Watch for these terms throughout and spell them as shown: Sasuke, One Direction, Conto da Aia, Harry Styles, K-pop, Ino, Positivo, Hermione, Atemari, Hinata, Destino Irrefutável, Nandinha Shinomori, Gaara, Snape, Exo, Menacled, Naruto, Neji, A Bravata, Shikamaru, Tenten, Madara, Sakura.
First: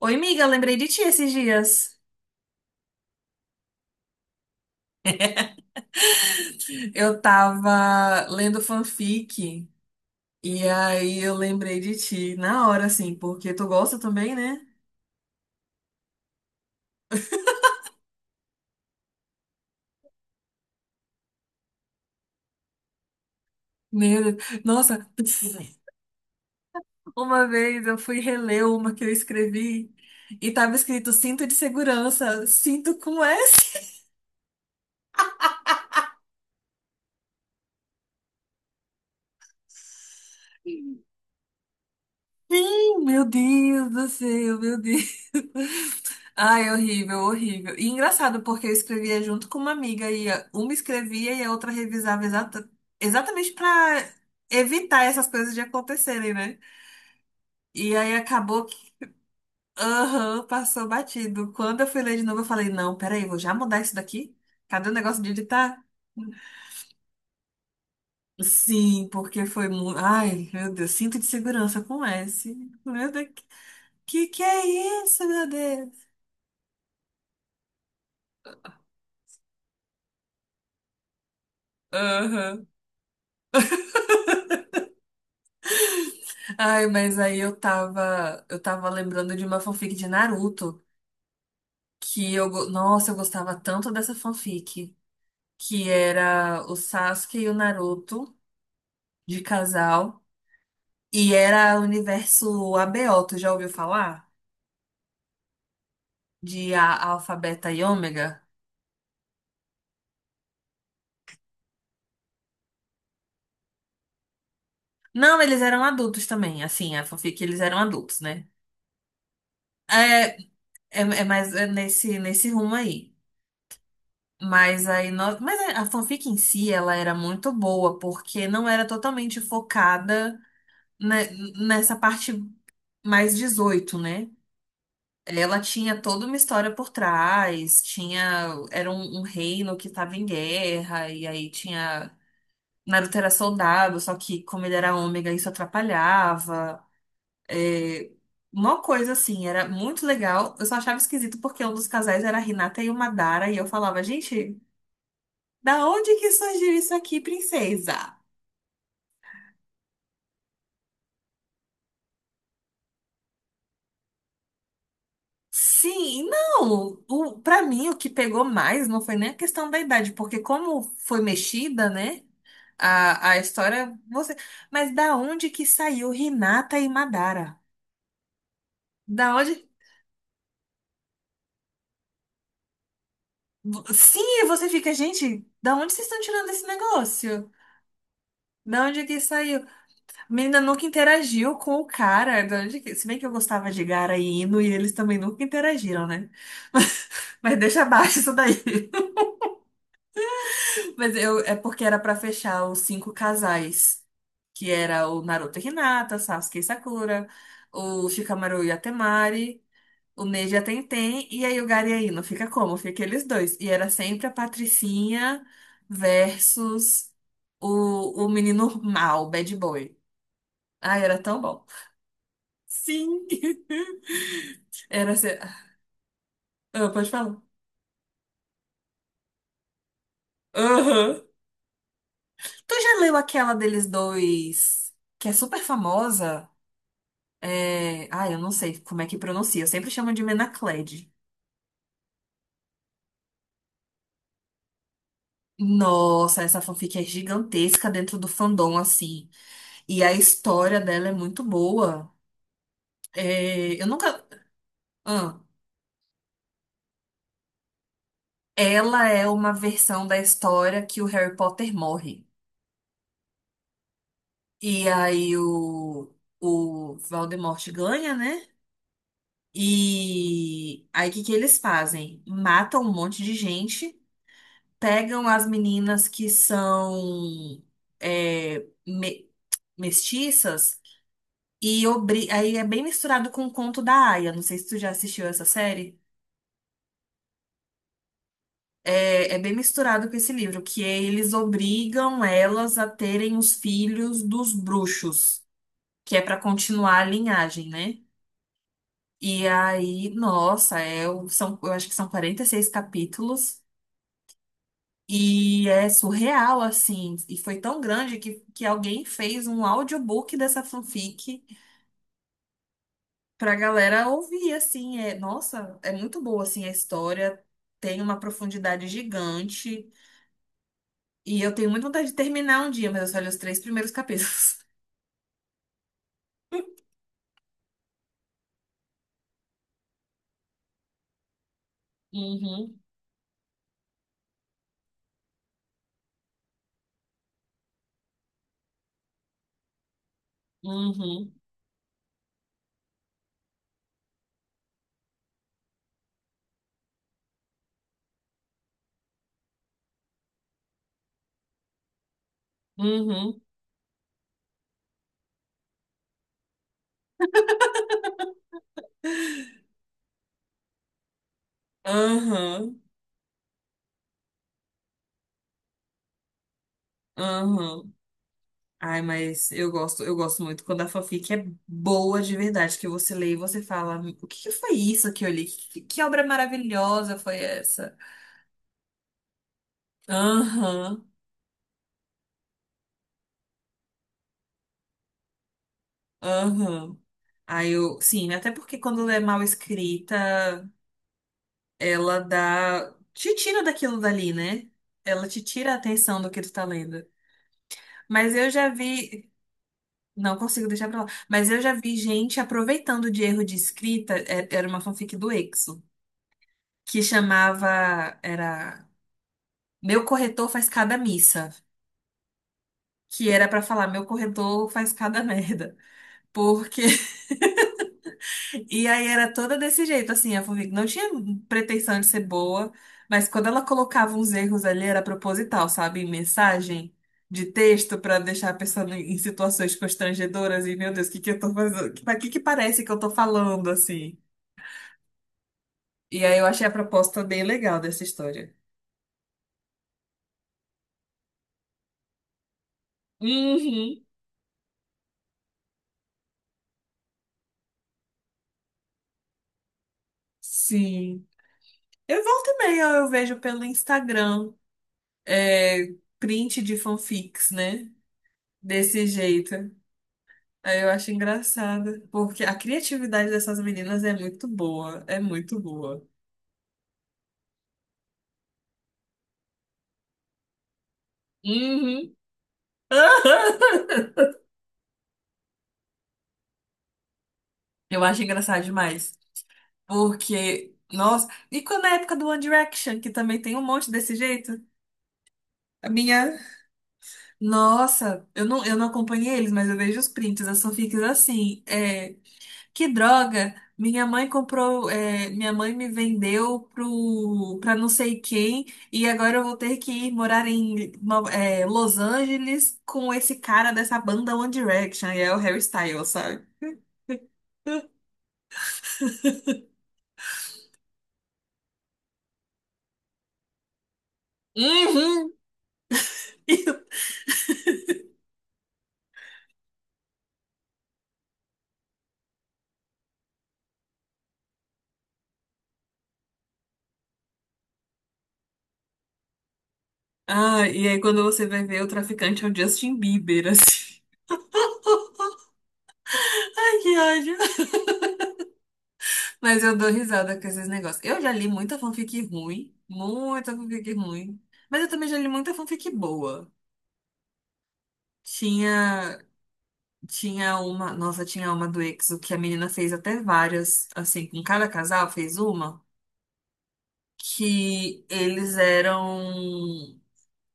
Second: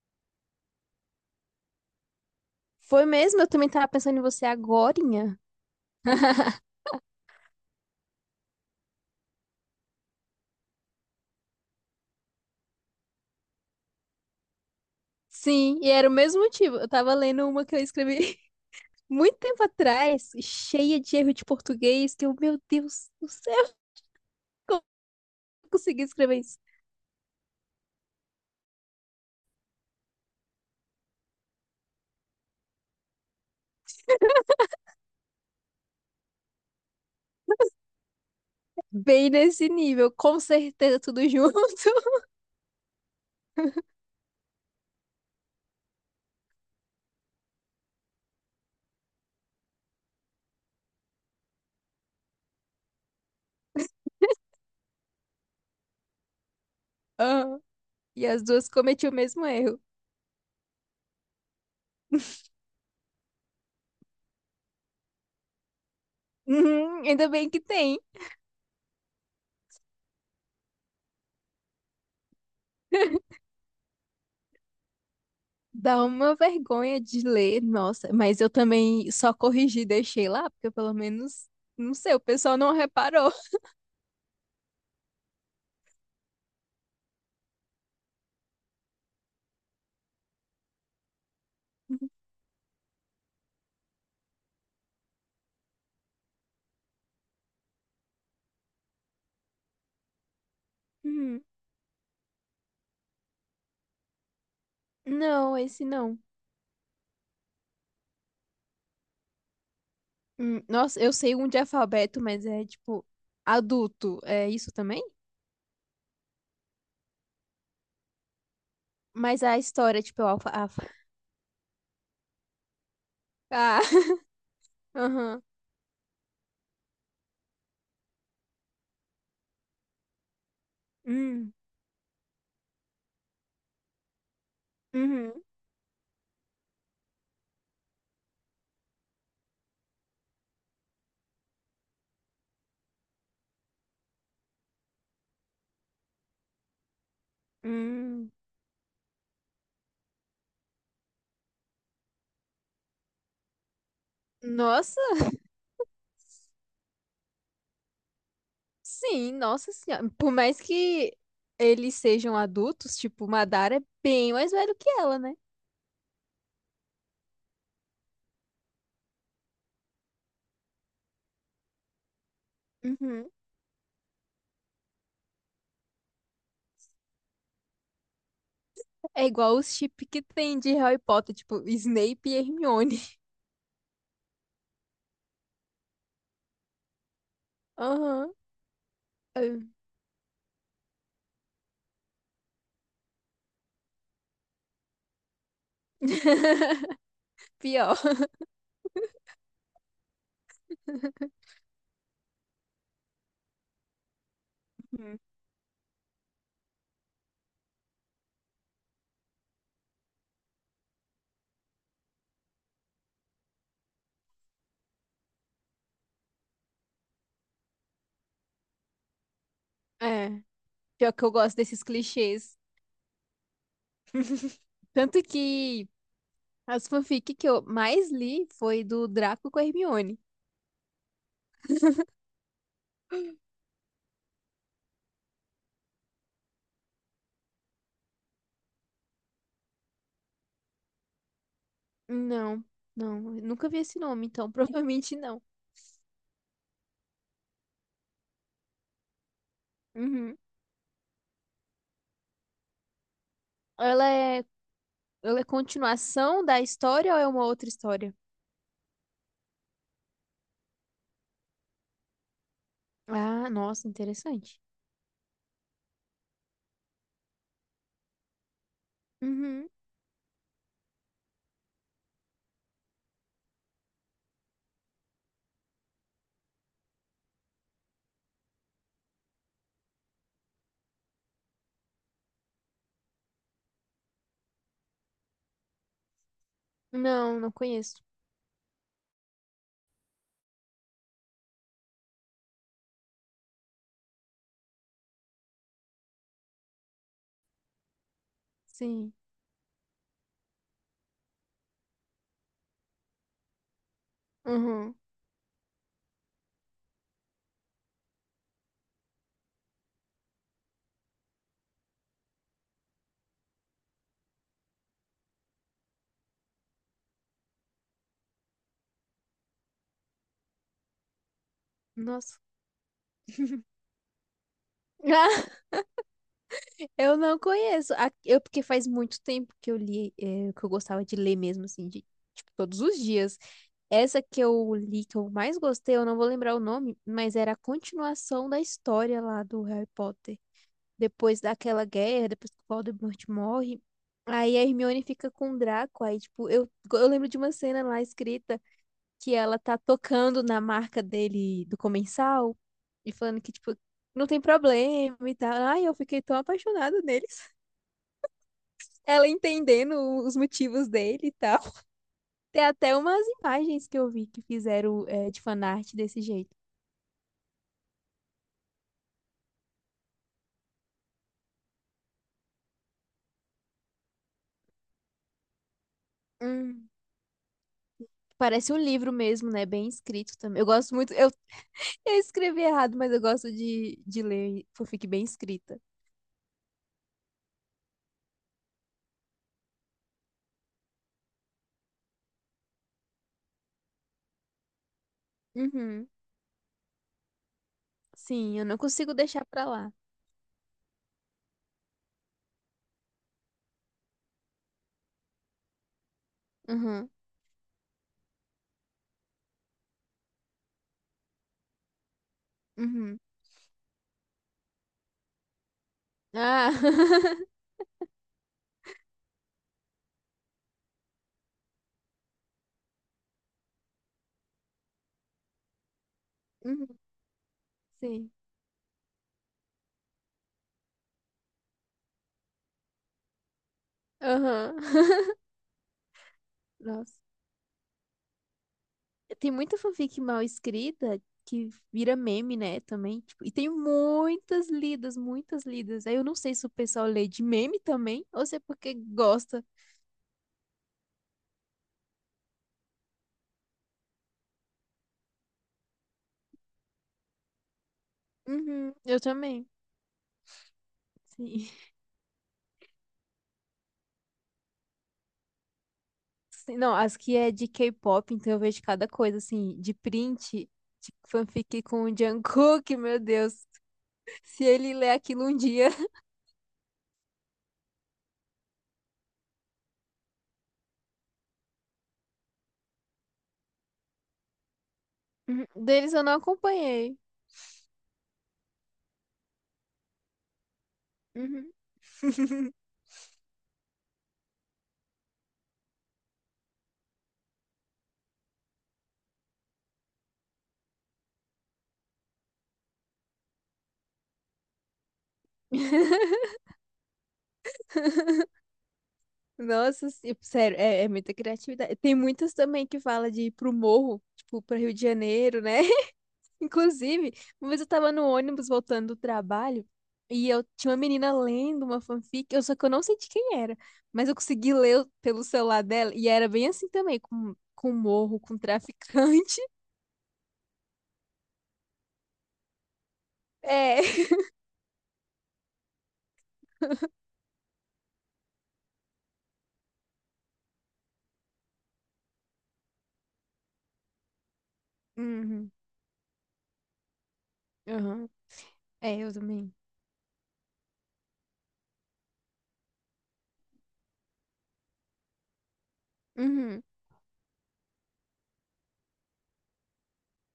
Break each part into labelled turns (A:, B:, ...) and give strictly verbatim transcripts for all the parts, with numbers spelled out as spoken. A: Oi, amiga, lembrei de ti esses dias.
B: Foi mesmo? Eu também tava pensando em você agorinha.
A: Eu tava lendo fanfic e aí eu lembrei de ti na hora, assim, porque tu gosta também, né?
B: Sim, e era o mesmo motivo. Eu tava lendo uma que eu escrevi muito tempo atrás, cheia de erro de português, que eu, meu Deus do céu,
A: Meu Deus.
B: como
A: Nossa,
B: eu consegui escrever isso?
A: uma vez eu fui reler uma que eu escrevi e tava escrito cinto de segurança, cinto com S.
B: Bem nesse nível, com certeza tudo junto.
A: Oh, Meu Deus do céu, meu Deus. Ai, horrível, horrível. E engraçado, porque eu escrevia junto com uma amiga e a- uma escrevia e a outra revisava exata, exatamente para evitar essas coisas de acontecerem, né?
B: Ah,
A: E aí
B: e as
A: acabou
B: duas
A: que,
B: cometi o mesmo erro.
A: aham, passou batido. Quando eu fui ler de novo, eu falei, não, peraí, vou já mudar isso daqui? Cadê o negócio de editar?
B: Uhum, ainda bem que tem.
A: Sim, porque foi muito. Ai, meu Deus, cinto de segurança com S. Meu Deus, que que é isso, meu
B: Dá
A: Deus?
B: uma vergonha de ler, nossa, mas eu também só corrigi e deixei lá, porque pelo menos, não sei, o pessoal
A: Aham.
B: não reparou.
A: Ai, mas aí eu tava, eu tava lembrando de uma fanfic de Naruto que eu, go- nossa, eu gostava tanto dessa fanfic, que era o Sasuke e o Naruto de casal e era o universo A B O, tu já ouviu falar?
B: Não, esse não.
A: De a, Alfa, Beta e Ômega?
B: Hum, nossa, eu sei um de alfabeto, mas é tipo adulto. É isso também?
A: Não, eles eram adultos também, assim, a fanfic eles eram adultos, né?
B: Mas a história, tipo, é o
A: É,
B: alfa, alfa.
A: é, é mais é nesse, nesse rumo aí.
B: Ah,
A: Mas aí nós,
B: aham.
A: mas a a fanfic em si ela era muito boa, porque não era totalmente focada ne-
B: Hum,
A: nessa parte mais dezoito, né?
B: uhum,
A: Ela tinha toda uma história por trás, tinha era um, um reino que estava em guerra e aí tinha Naruto era soldado, só que como ele era ômega isso atrapalhava. É,
B: hum.
A: uma coisa assim, era muito legal. Eu só achava esquisito porque um dos casais era a Hinata e o Madara e eu falava, gente,
B: Nossa,
A: da onde que surgiu isso aqui, princesa?
B: sim, nossa senhora. Por mais que eles sejam adultos, tipo, Madara é bem mais velho que ela, né?
A: Sim, não. O, para mim, o que pegou mais não foi nem a questão da idade, porque como foi mexida, né?
B: Uhum.
A: A, a história, você. Mas da onde que saiu Hinata e Madara?
B: É
A: Da
B: igual
A: onde?
B: os chip que tem de Harry Potter, tipo, Snape e Hermione.
A: Sim, e você fica, gente, da onde vocês estão tirando esse negócio?
B: Aham.
A: Da onde que saiu?
B: É.
A: A menina nunca interagiu com o cara. Da onde que... Se bem que eu gostava de Gara e Ino, e eles também nunca interagiram, né? Mas, mas deixa
B: Pior.
A: abaixo isso daí. Mas eu, é porque era pra fechar os cinco casais, que era
B: Uhum.
A: o Naruto e Hinata, Sasuke e Sakura, o Shikamaru e Atemari, o Neji e a Tenten, e aí o Gaara e a Ino. Fica como? Fica aqueles dois. E era sempre a Patricinha versus o, o menino mal, bad boy.
B: É.
A: Ai,
B: Pior
A: era
B: que eu
A: tão
B: gosto
A: bom.
B: desses clichês.
A: Sim! Era
B: Tanto
A: ser...
B: que as
A: Ah, pode
B: fanfic
A: falar.
B: que eu mais li foi do Draco com a Hermione.
A: Aham. Tu já leu aquela deles dois, que é super famosa? É... Ah, eu não sei como é que pronuncia. Eu sempre chamo de Menacled.
B: Não, não, eu nunca vi esse nome, então provavelmente não.
A: Nossa, essa fanfic é gigantesca dentro do fandom, assim. E a
B: Uhum.
A: história dela é muito boa. É... Eu
B: Ela
A: nunca.
B: é,
A: Ah,
B: ela é continuação da história ou é uma outra história?
A: ela é uma versão da história que o Harry Potter morre.
B: Ah, nossa, interessante.
A: E aí o, o, Voldemort ganha, né?
B: Uhum.
A: E aí o que que eles fazem? Matam um monte de gente, pegam as meninas que são mestiças e obri... aí é bem misturado com o Conto da Aia. Não sei se tu já assistiu essa série.
B: Não, não conheço.
A: É, é bem misturado com esse livro, que é eles obrigam elas a terem os filhos dos bruxos, que é para continuar a linhagem, né?
B: Sim.
A: E aí, nossa, é, o- são, eu acho que são quarenta e seis capítulos
B: Uhum.
A: e é surreal, assim. E foi tão grande que, que alguém fez um audiobook dessa fanfic pra galera ouvir, assim, é, nossa, é muito boa, assim, a história, tem uma profundidade gigante, e eu tenho muita vontade de
B: Nossa.
A: terminar um dia, mas eu só li os três primeiros capítulos.
B: Eu não conheço. A- Eu, porque faz muito tempo que eu li, eh, que eu gostava de ler mesmo, assim, de, tipo,
A: Uhum,
B: todos os dias. Essa que eu li, que eu mais gostei, eu não vou lembrar o nome, mas era a continuação da história lá do Harry Potter.
A: uhum,
B: Depois daquela guerra, depois que o Voldemort morre, aí a Hermione fica com o Draco, aí, tipo, eu, eu lembro de uma cena lá escrita que ela tá tocando na marca dele, do comensal, e
A: uhum,
B: falando que, tipo, não tem problema e tal. Ai, eu fiquei tão apaixonada nele ela entendendo os motivos dele e tal. Tem
A: uhum,
B: até umas imagens que eu vi que fizeram é, de fanart desse jeito.
A: uhum. Ai, mas eu gosto, eu gosto muito quando a fanfic é boa de verdade, que você lê e você fala, o que que foi isso que eu li? Que, que obra
B: Hum.
A: maravilhosa foi essa?
B: Parece um livro mesmo, né? Bem escrito também. Eu gosto
A: Aham,
B: muito. Eu, eu escrevi errado, mas eu gosto de, de ler fanfic bem escrita.
A: aham. Aí eu, sim, até porque quando é mal escrita, ela dá. Te tira daquilo dali, né? Ela te tira a
B: Uhum.
A: atenção do que tu tá lendo. Mas eu
B: Sim, eu
A: já
B: não consigo
A: vi.
B: deixar pra lá.
A: Não consigo deixar pra lá. Mas eu já vi gente aproveitando de erro de escrita. é- Era uma fanfic do Exo, que
B: Uhum.
A: chamava. Era. Meu corretor faz cada missa.
B: Uhum.
A: Que era pra falar, meu corretor faz cada merda.
B: Ah,
A: Porque e aí era toda desse jeito, assim, a Furvik não tinha pretensão de ser boa, mas quando ela colocava uns erros ali era proposital, sabe? Em mensagem
B: Uhum.
A: de texto pra
B: Sim.
A: deixar a pessoa em em situações constrangedoras e, meu Deus, o que que eu tô fazendo? Pra que que parece que eu tô falando, assim?
B: Aham.
A: E aí eu achei a
B: Nossa.
A: proposta bem legal dessa história.
B: Tem muita fanfic mal escrita que vira meme, né, também. Tipo, e tem
A: Uhum.
B: muitas lidas, muitas lidas. Aí eu não sei se o pessoal lê de meme também ou se é porque gosta.
A: Sim. Eu volto e meia, eu vejo pelo Instagram, é, print de fanfics, né?
B: Uhum,
A: Desse
B: eu
A: jeito.
B: também.
A: Aí eu acho
B: Sim.
A: engraçado, porque a criatividade dessas meninas é muito boa, é muito boa.
B: Sim, não, as que é de K-pop, então eu vejo cada coisa, assim, de print, de fanfic com
A: Uhum.
B: o Jungkook, meu Deus. Se ele ler aquilo um dia.
A: Eu acho engraçado demais, porque, nossa, e quando é a época do One Direction, que também tem um monte desse jeito?
B: Uhum,
A: A
B: deles eu não
A: minha,
B: acompanhei.
A: nossa, eu não, eu não acompanhei eles, mas eu vejo os prints, as fanfics assim,
B: Uhum.
A: é, que droga! Minha mãe comprou, é, minha mãe me vendeu pro, pra não sei quem, e agora eu vou ter que ir morar em Nova- é, Los Angeles com esse cara dessa banda One Direction, e é o Harry Styles, sabe?
B: Nossa, se- sério, é, é muita criatividade. Tem muitas também que fala de ir pro morro, tipo, pra Rio de
A: Uhum.
B: Janeiro, né? Inclusive, uma vez eu tava no ônibus voltando do trabalho e eu tinha uma menina lendo uma fanfic, eu só que eu não sei de quem era, mas eu consegui ler pelo celular dela e era bem assim também, com, com, morro, com traficante.
A: Ah, e aí quando você vai ver, o traficante é o Justin Bieber, assim.
B: É.
A: Ai, que ódio. Mas eu dou risada com esses negócios. Eu já li muita fanfic ruim, muita fanfic ruim, mas eu também já li muita
B: Uhum,
A: fanfic boa.
B: uhum. É,
A: Tinha.
B: eu também.
A: Tinha uma, nossa, tinha uma do EXO que a menina fez até várias, assim, com cada casal fez uma,
B: Uhum,
A: que eles eram,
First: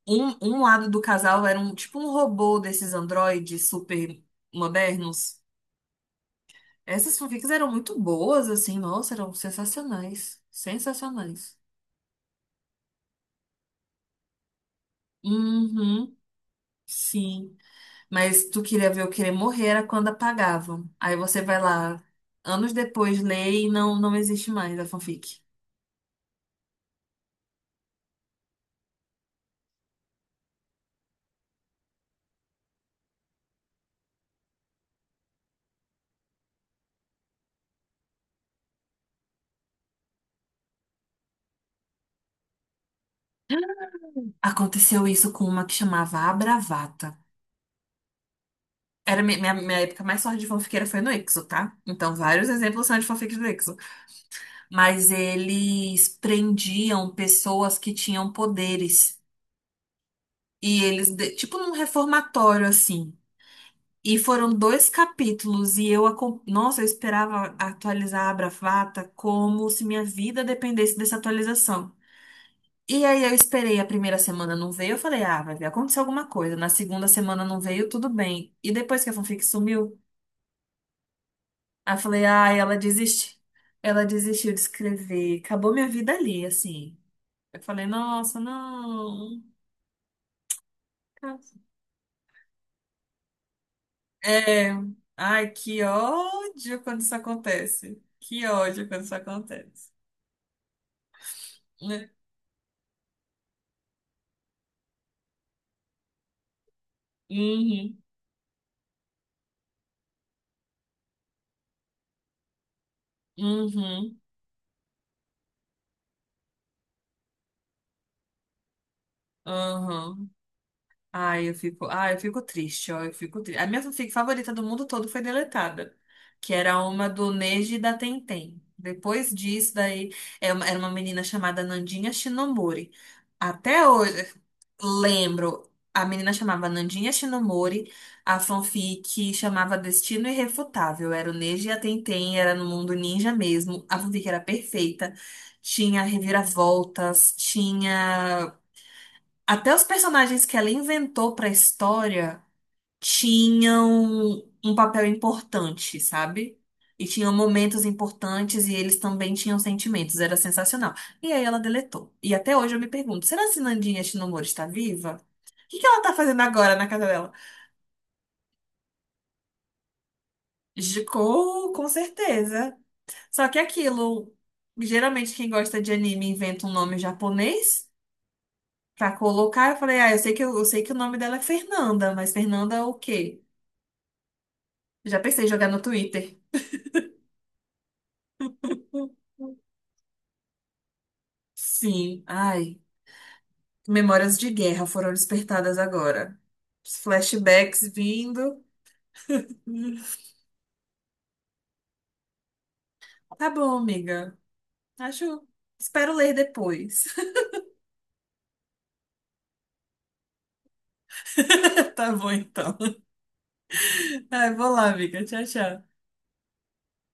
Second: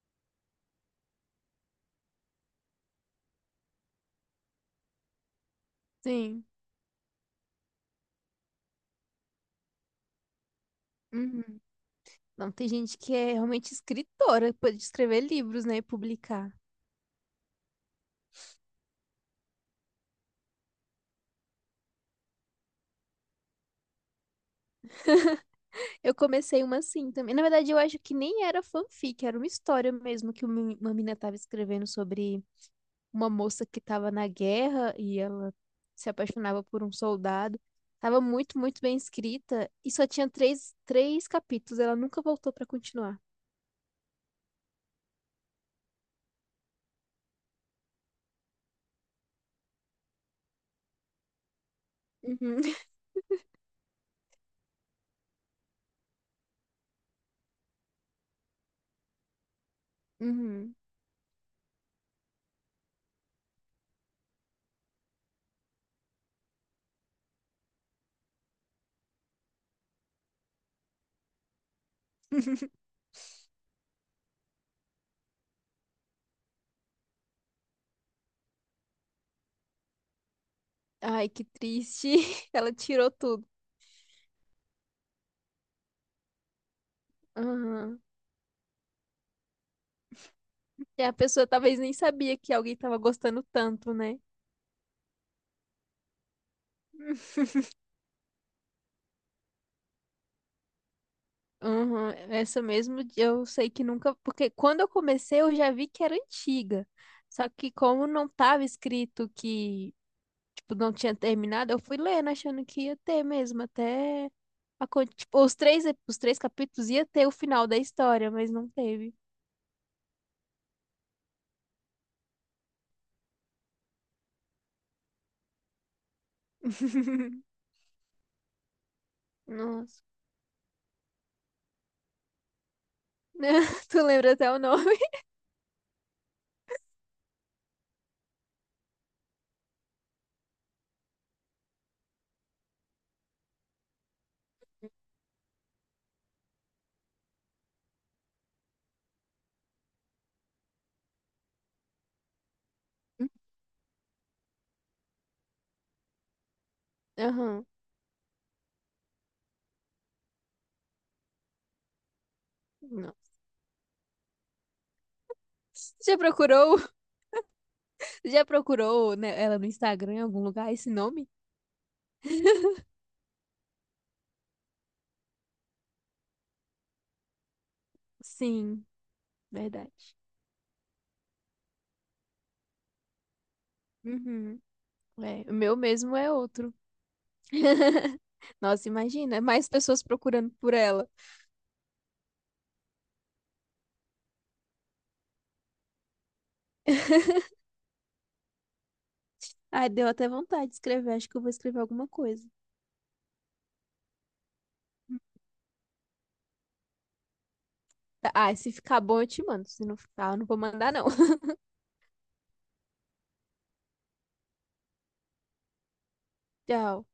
A: um, um lado do casal era um, tipo um robô desses androides super modernos.
B: sim.
A: Essas fanfics eram muito boas, assim, nossa, eram sensacionais, sensacionais.
B: Uhum. Não, tem gente que é realmente escritora, pode escrever livros, né, e
A: Uhum,
B: publicar.
A: sim. Mas tu queria ver eu querer morrer era quando apagavam. Aí você vai lá, anos depois, lê e não, não existe mais a fanfic.
B: Eu comecei uma assim também. Na verdade, eu acho que nem era fanfic, era uma história mesmo que uma uma menina estava escrevendo sobre uma moça que estava na guerra e ela se apaixonava por um soldado. Tava muito, muito bem escrita e só tinha três, três capítulos. Ela nunca voltou para continuar.
A: Aconteceu isso com uma que chamava A Bravata. Era mi- minha, minha época mais forte de fanfiqueira foi no Exo, tá? Então, vários
B: Uhum.
A: exemplos são de fanfics do Exo. Mas eles prendiam pessoas que tinham poderes. E eles, de- tipo num reformatório, assim. E foram dois capítulos e eu, acom- nossa, eu esperava atualizar a Bravata como se minha vida dependesse dessa atualização.
B: Uhum.
A: E aí eu esperei a primeira semana não veio, eu falei, ah, vai ver, aconteceu alguma coisa. Na segunda semana não veio, tudo bem. E depois que a fanfic sumiu,
B: Ai, que
A: aí eu
B: triste.
A: falei, ah,
B: Ela
A: ela
B: tirou
A: desiste.
B: tudo.
A: Ela desistiu de escrever. Acabou minha vida ali, assim. Eu falei,
B: Aham.
A: nossa, não.
B: E a pessoa talvez nem sabia que alguém tava gostando tanto, né?
A: É, ai, que ódio quando isso acontece. Que ódio quando isso acontece,
B: Uhum,
A: né?
B: essa mesmo eu sei que nunca, porque quando eu comecei eu já vi que era antiga. Só que
A: Uhum,
B: como não tava escrito que, tipo, não tinha terminado, eu fui lendo achando que ia ter mesmo,
A: uhum,
B: até a con- tipo, os três, ep- os três capítulos ia ter o final da história, mas não teve.
A: uhum. Ai, eu fico, ai, eu fico triste, ó, eu fico triste. A minha fanfic favorita do mundo todo foi deletada, que era uma do Neji e da Tenten. Depois disso,
B: Nossa.
A: daí, é uma- era uma menina chamada Nandinha Shinomori. Até
B: Tu
A: hoje,
B: lembra até o nome?
A: lembro, a menina chamava Nandinha Shinomori, a fanfic chamava Destino Irrefutável, era o Neji e a Tenten, era no mundo ninja mesmo, a fanfic era perfeita, tinha reviravoltas, tinha até os personagens que ela inventou pra história tinham um papel importante, sabe? E tinham
B: Aham.
A: momentos importantes e eles também tinham sentimentos, era sensacional. E aí ela deletou. E até hoje eu me
B: Não.
A: pergunto, será que Nandinha Shinomori está viva? O que que ela tá
B: Já
A: fazendo agora
B: procurou,
A: na casa dela?
B: já procurou, né, ela no Instagram em algum lugar esse nome?
A: Ficou, com certeza. Só que aquilo, geralmente quem gosta de anime inventa um nome japonês
B: Sim,
A: pra colocar. Eu falei, ah,
B: verdade.
A: eu sei que, eu, eu sei que o nome dela é Fernanda, mas Fernanda é o quê?
B: Uhum.
A: Já pensei em
B: É, o
A: jogar
B: meu
A: no
B: mesmo é
A: Twitter.
B: outro. Nossa, imagina, mais pessoas procurando por ela.
A: Sim, ai, memórias de guerra foram despertadas agora. Os flashbacks vindo.
B: Ai,
A: Hum,
B: deu até vontade de escrever. Acho que eu vou escrever alguma coisa.
A: Tá bom, amiga. Acho. Espero ler depois.
B: Tá, ah, se ficar bom, eu te mando. Se não ficar, eu não vou mandar, não.
A: Tá bom, então. Ai, vou lá, amiga. Tchau, tchau.
B: Tchau.